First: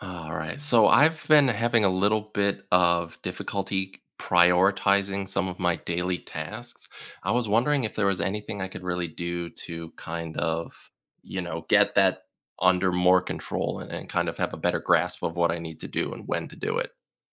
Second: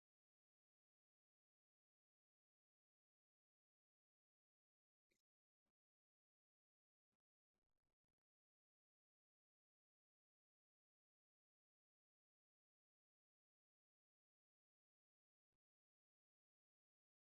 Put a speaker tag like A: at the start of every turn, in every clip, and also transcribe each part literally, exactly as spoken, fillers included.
A: All right. So I've been having a little bit of difficulty prioritizing some of my daily tasks. I was wondering if there was anything I could really do to kind of, you know, get that under more control and, and kind of have a better grasp of what I need to do and when to do it.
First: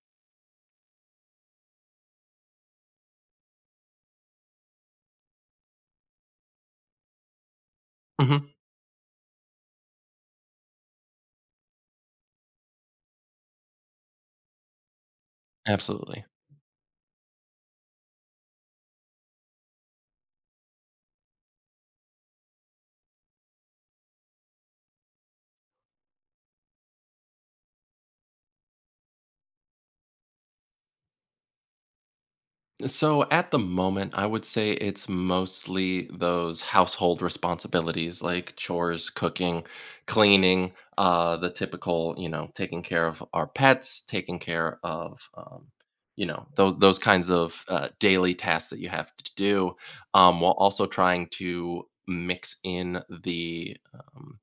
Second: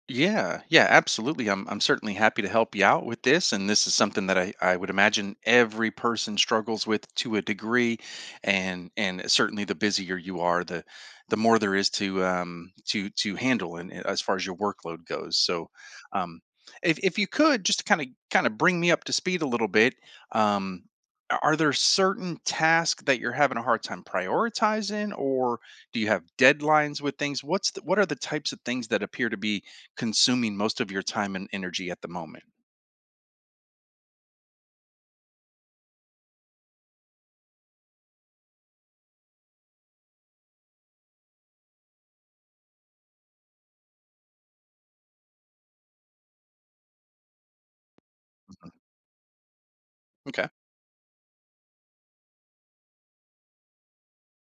B: Yeah, yeah, absolutely. I'm I'm certainly happy to help you out with this. And this is something that I, I would imagine every person struggles with to a degree.
A: Hmm.
B: And and certainly the busier you are, the the more there is to um to to handle and and as far as your workload goes. So
A: Absolutely.
B: um if if you could just kind of kind of bring me up to speed a little bit, um a- are there certain tasks that you're having a hard time prioritizing, or do you have deadlines with things? What's the, what are the types of things that appear to be consuming most of your time and energy at the moment?
A: So at the moment, I would say it's mostly those household responsibilities like chores, cooking, cleaning, uh, the typical, you know, taking care of our pets, taking care of, um, you know, those those kinds of uh, daily tasks
B: Mhm.
A: that you have to do, um,
B: Okay.
A: while also trying to mix in the um,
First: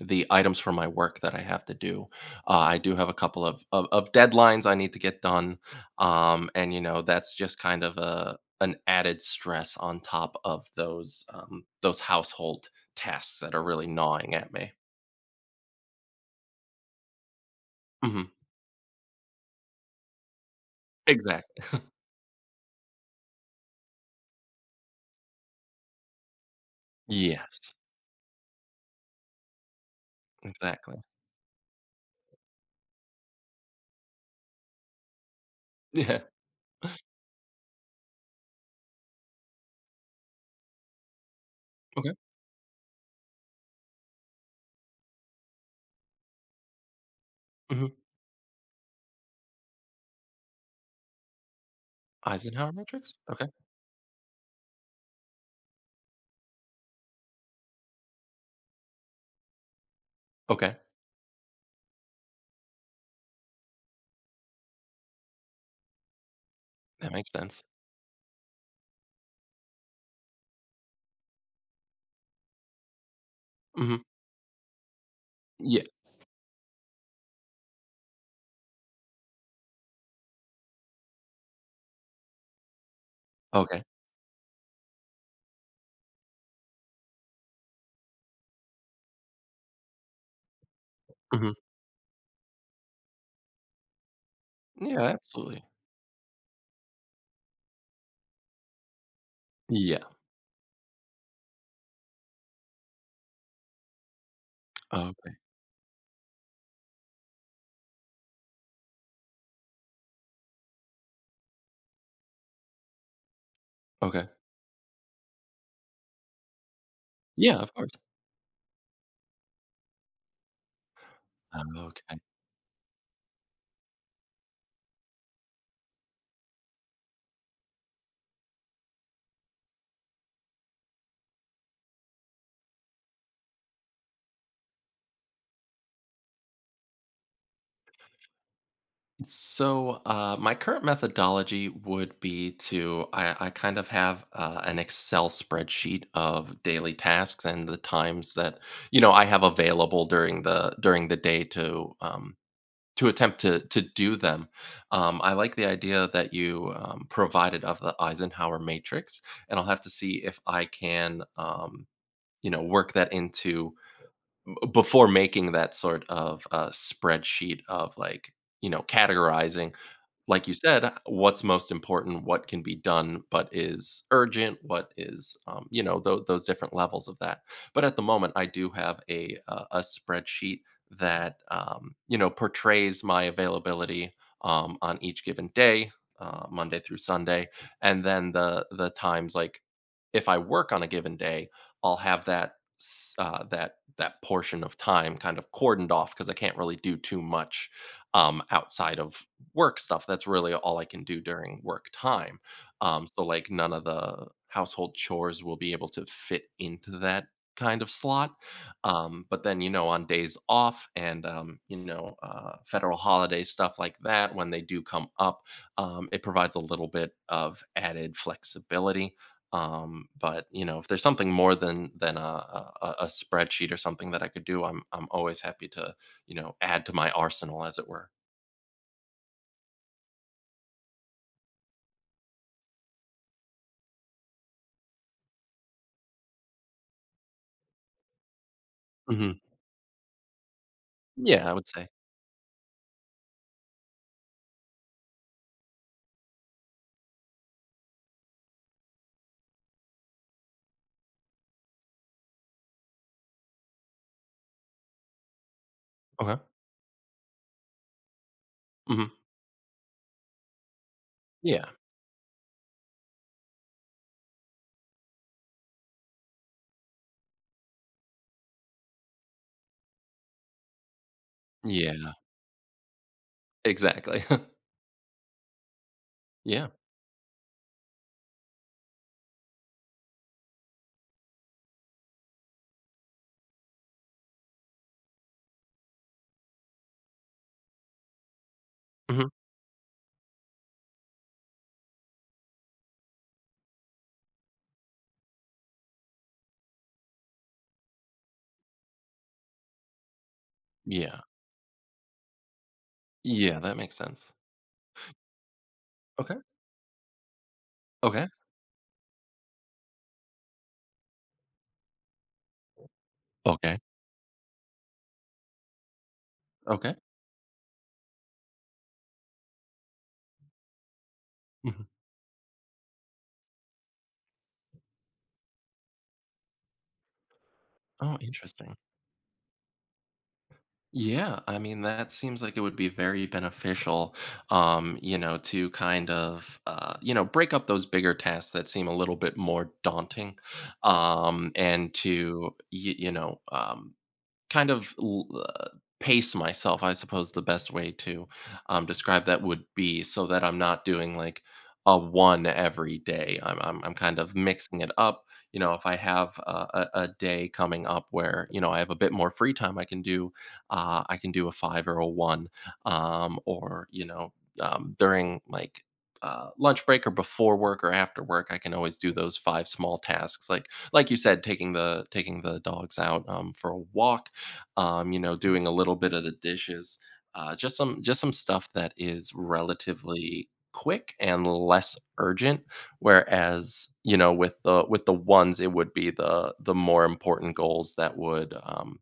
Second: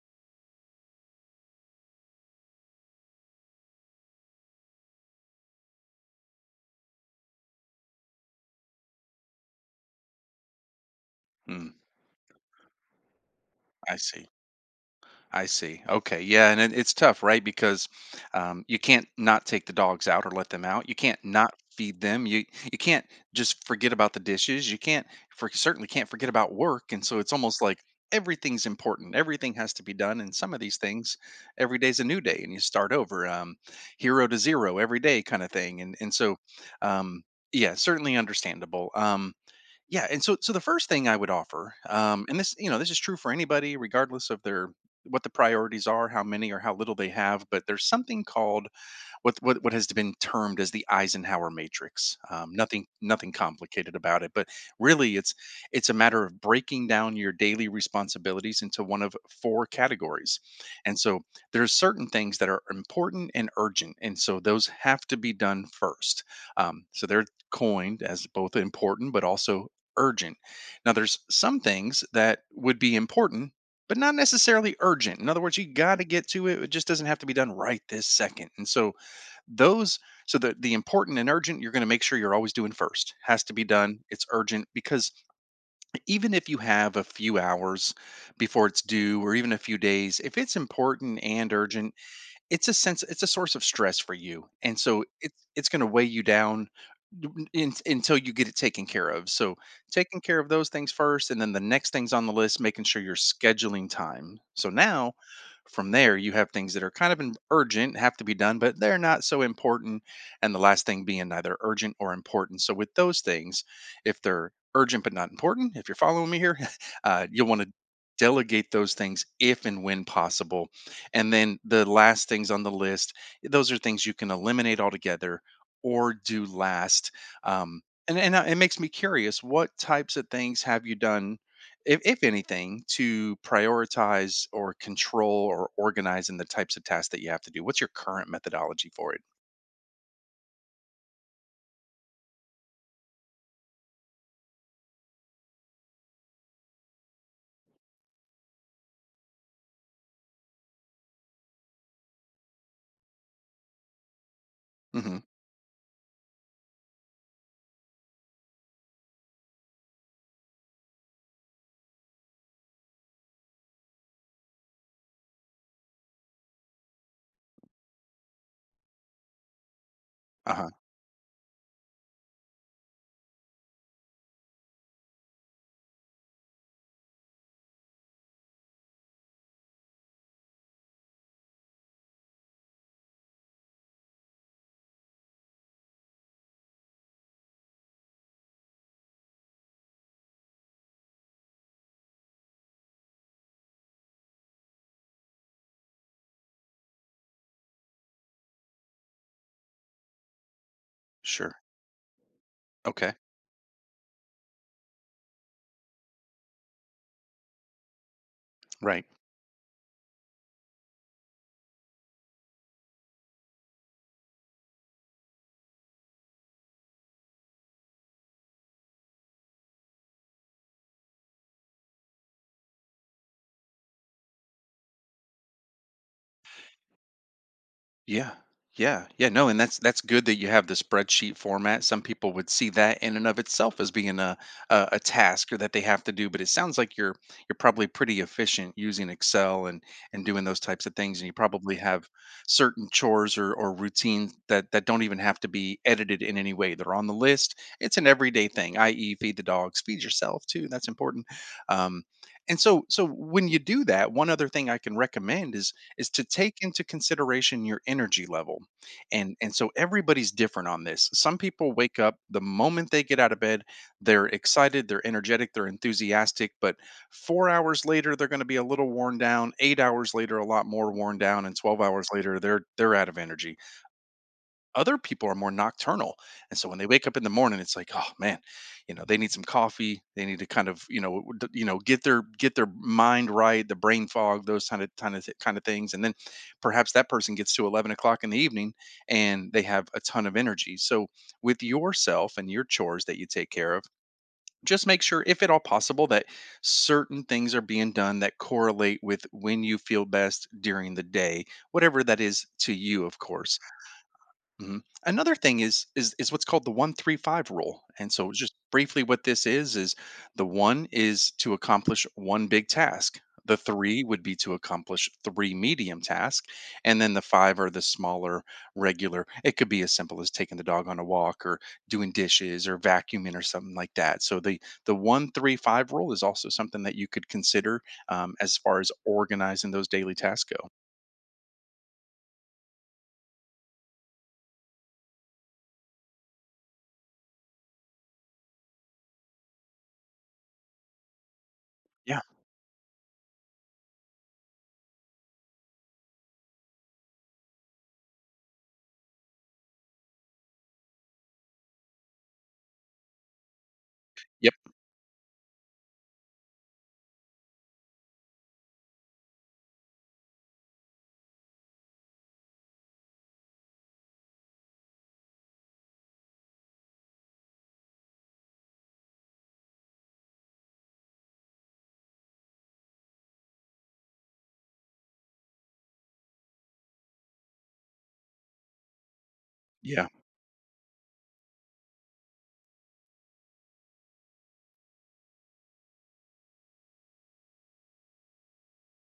A: the items for my work that I have to do. Uh, I do have a couple of, of of deadlines I need to get done, um, and you know that's just kind of a an added stress on top of those um,
B: Mm,
A: those household tasks that are really
B: I see.
A: gnawing at me.
B: I see. Okay. Yeah. And it, it's tough, right? Because
A: Hmm.
B: um, you can't not take the dogs out or let them out. You can't not
A: Exactly.
B: feed them. You you can't just forget about the dishes. You can't for certainly can't forget about work. And so it's
A: Yes.
B: almost like everything's important. Everything has to be done. And some of these
A: Exactly.
B: things, every day's a new day, and you start over, um, hero to zero every day, kind of thing. And and
A: Yeah.
B: so, um, yeah, certainly understandable. Um, Yeah, and so so the first thing I would offer,
A: Okay.
B: um, and this you know this is true for anybody, regardless of their what the priorities are, how many or how little they have, but there's
A: Hmm.
B: something called what what what has been termed as the Eisenhower matrix. Um,
A: Eisenhower
B: nothing
A: matrix.
B: nothing
A: Okay.
B: complicated about it, but really it's it's a matter of breaking down your daily responsibilities into one of four categories.
A: Okay.
B: And so there's certain things that are important and urgent, and so those have to be done first. Um, so
A: That
B: they're
A: makes sense.
B: coined as both important but also urgent. Now there's some things that would be important but
A: Hmm.
B: not necessarily urgent. In other words, you
A: Yeah.
B: got to get to it. It just doesn't have to be done right this second. And so those so the the important and urgent you're going to make sure you're always doing first. Has to be
A: Okay.
B: done. It's urgent because even if you have a few hours before it's due, or even a few days, if it's important
A: Hmm.
B: and urgent, it's a sense it's a source of stress for you. And
A: Yeah.
B: so it's
A: Absolutely.
B: it's going to weigh you down n- in, until you get it taken care of. So
A: Yeah.
B: taking care of those things first, and then the next things on the list, making sure you're scheduling time. So now
A: Okay.
B: from there, you have things that are kind of im- urgent, have to be done, but they're not so important. And the last thing being neither urgent or important. So, with those things, if
A: Okay.
B: they're urgent but not important, if you're following me here, uh, you'll
A: Yeah.
B: want to
A: Of course.
B: delegate those things if and when possible. And then the
A: Okay.
B: last things on the list, those are things you can eliminate altogether or do last. Um, and, and uh, it makes me curious, what types of things have you done, if, if anything, to prioritize or control or organize in the types of tasks that you have to do? What's your current methodology for it?
A: So, uh, my current methodology would be to I, I kind of have uh, an Excel spreadsheet of daily tasks and the times that you know I have available during the during the day to um, to attempt to to do them.
B: Hmm.
A: Um, I like the idea that you um, provided of the Eisenhower matrix, and I'll have to see if I can. Um, you know, work that into b- before making that sort of uh, spreadsheet of like you know categorizing like you
B: Uh huh.
A: said, what's most important, what can be done, but is urgent, what is, um, you know, tho- those different levels of that. But at the moment, I do have a uh, a spreadsheet that um, you know portrays my availability um, on each given day, uh, Monday through Sunday, and then the the times like if I work on a given day, I'll have that s- uh, that that portion of time kind of cordoned off because I can't really do too much um, outside of work stuff. That's really all I can do
B: Sure.
A: during work time. Um,
B: Okay.
A: so like none of the household chores will be able to fit into that kind of slot.
B: Right.
A: Um, but then, you know, on days off and, um, you know, uh, federal holiday stuff like that, when they do come up, um, it provides a little bit of added flexibility. Um, but you know, if there's something more than than a, a, a a spreadsheet or something that I could do, I'm I'm always happy to you know add to my arsenal, as it were.
B: Yeah. Yeah. Yeah. No, and that's that's good that you have the spreadsheet format. Some people would see that in and of itself as being a a, a task or that they have to do, but it sounds like you're you're probably pretty efficient using Excel and and doing those types of things, and you
A: Yeah, I would
B: probably
A: say.
B: have certain chores or or routines that that don't even have to be edited in any way. They're on the list. It's an everyday thing, i e, feed the dogs, feed yourself too. That's important. Um, and so so when you do that, one other thing I can recommend is is to
A: Okay.
B: take into consideration your energy level.
A: Mhm.
B: And and so everybody's different on this. Some
A: Yeah.
B: people wake up the moment they get out of bed, they're excited, they're energetic, they're enthusiastic, but four hours later they're going to be a little worn down, eight hours later a lot more worn down, and twelve hours
A: Yeah,
B: later they're they're out of energy.
A: exactly.
B: Other people are more nocturnal, and
A: Yeah.
B: so when they wake up in the morning, it's like, oh man, you know they need some coffee, they need to kind of you know d- you know get their get their mind right, the brain fog, those kind of kind of kind of things. And then perhaps that person gets to eleven o'clock in the evening
A: Mhm.
B: and they have a ton of energy. So with yourself and your chores that you take care of, just make sure, if at all possible, that certain things are being done that correlate with when you feel best during the
A: Yeah.
B: day, whatever that is to you, of
A: Yeah,
B: course.
A: that makes sense.
B: Mhm. Another thing is is is
A: Okay.
B: what's called the one three five rule. And
A: Okay.
B: so just briefly, what this is is the one is to accomplish one big task. The
A: Okay.
B: three would be to accomplish three medium tasks,
A: Okay.
B: and then the five are the smaller regular. It could be as simple as taking the dog on a walk or
A: Mhm.
B: doing dishes or vacuuming or something like that. So the the one three five rule is also something that you could consider,
A: Oh,
B: um, as
A: interesting.
B: far as organizing those daily tasks go.
A: Yeah, I mean, that seems like it would be very beneficial, um, you know, to kind of, uh, you know, break up those bigger tasks that seem a little bit more daunting, um, and
B: Yeah.
A: to, y you know, um Kind of l uh, pace myself, I suppose the best way to, um, describe that would be so that I'm not doing, like, a one every day. I'm I'm I'm kind of
B: Yep.
A: mixing it up. You know, if I have a a a day coming up where, you know, I have a bit more free time, I can do, uh, I can do a five or a one, um, or, you know, um, during, like, uh, lunch break or before work or after work, I can always do those five small tasks. Like like you said, taking the taking the dogs out, um, for a walk, um, you know, doing a little bit of the dishes, uh, just some just some stuff that is
B: Yeah.
A: relatively quick and less urgent. Whereas, you know, with the with the ones, it would be the the more important goals that would um,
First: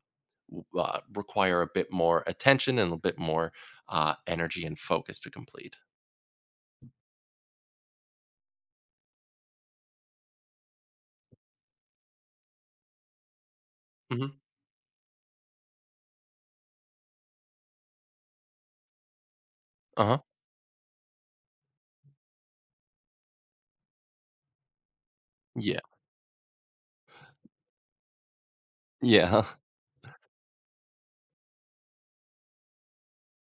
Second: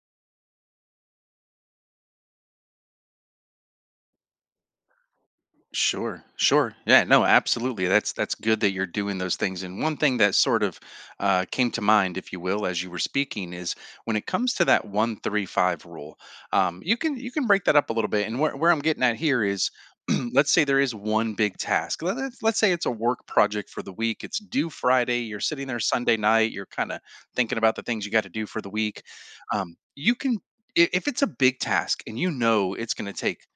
A: w- uh, require a bit more attention and a bit more uh, energy and focus to complete.
B: Sure, sure. Yeah, no, absolutely. That's that's good that you're doing those things. And one thing that sort of uh, came to mind, if you will, as you were speaking, is when it
A: Hmm.
B: comes to that one three five rule. Um, you can you can break that up a little bit. And where where I'm getting at here is,
A: Uh huh.
B: let's say there is one big task. Let- Let's let's say it's a work project for the week. It's due Friday. You're sitting
A: Yeah.
B: there Sunday night. You're kind of thinking about the things you got to do for the week.
A: Yeah.
B: Um, you can i- if it's a big task and you know it's going to take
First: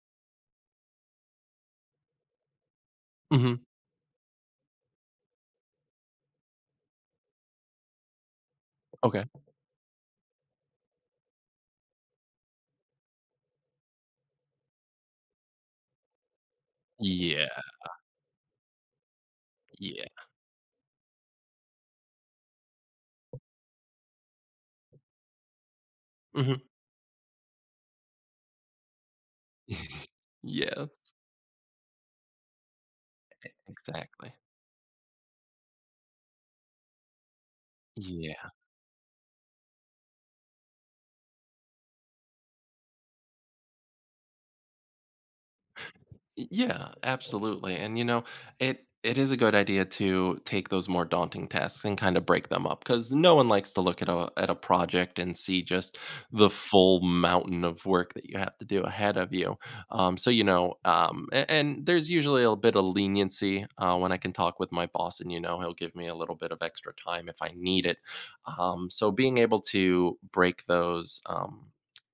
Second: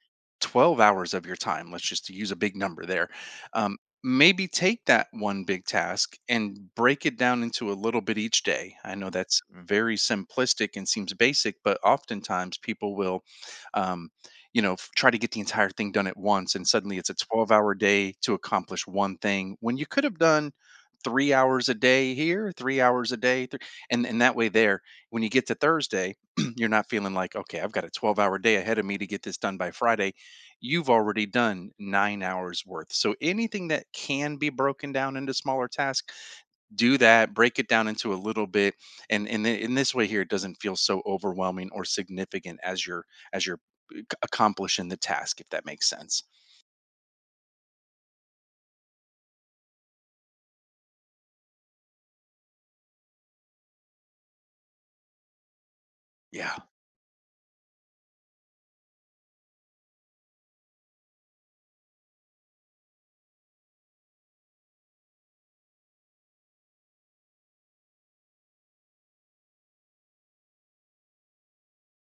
B: twelve hours of your time, let's just use a big number there.
A: Hmm.
B: um, Maybe take that one big task and break it down into a little bit each day. I know
A: Okay.
B: that's very simplistic and seems basic, but oftentimes people will um, you know f- try to get the entire thing done at once, and suddenly it's a
A: Yeah.
B: twelve hour day to accomplish one thing when you could
A: Yeah.
B: have done three hours a day here, three hours a day three, and and that way there, when you get to Thursday,
A: Hmm.
B: you're not feeling like, okay, I've got a twelve hour day ahead of me to get this done by Friday. You've
A: Yes.
B: already done nine hours worth. So anything that
A: Exactly.
B: can be broken down into smaller tasks, do that, break it down into a little
A: Yeah.
B: bit. And in in this way here, it doesn't feel so overwhelming or significant as you're as you're ac- accomplishing the task, if that makes sense.
A: Yeah, absolutely. And you know, it it is a good idea to take those more daunting tasks and kind of break them up because no one likes to look at a at a project and see just the
B: Yeah.
A: full mountain of work that you have to do ahead of you. Um, so you know, um, and, and there's usually a bit of leniency uh, when I can talk with my boss, and you know, he'll give me a little bit of extra time if I need it. Um, so being able to break those um,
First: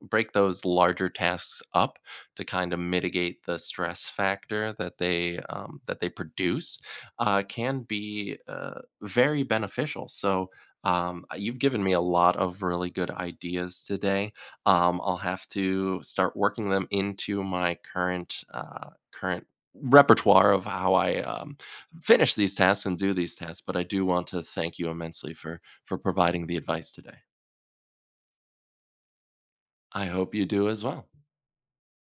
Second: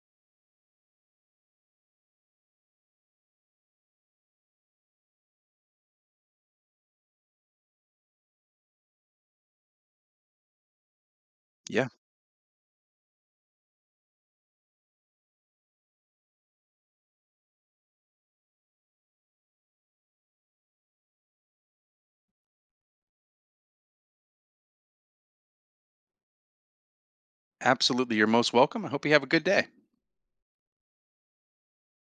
A: break those larger tasks up to kind of mitigate the stress factor that they um, that they produce uh, can be uh, very beneficial. So um, you've given
B: Yeah.
A: me a lot of really good ideas today. Um, I'll have to start working them into my current uh, current repertoire of how I um, finish these tasks and do these tasks. But I do want to thank you immensely for for providing the advice today.
B: Absolutely. You're most welcome. I hope you have a good day.
A: I hope you do as well.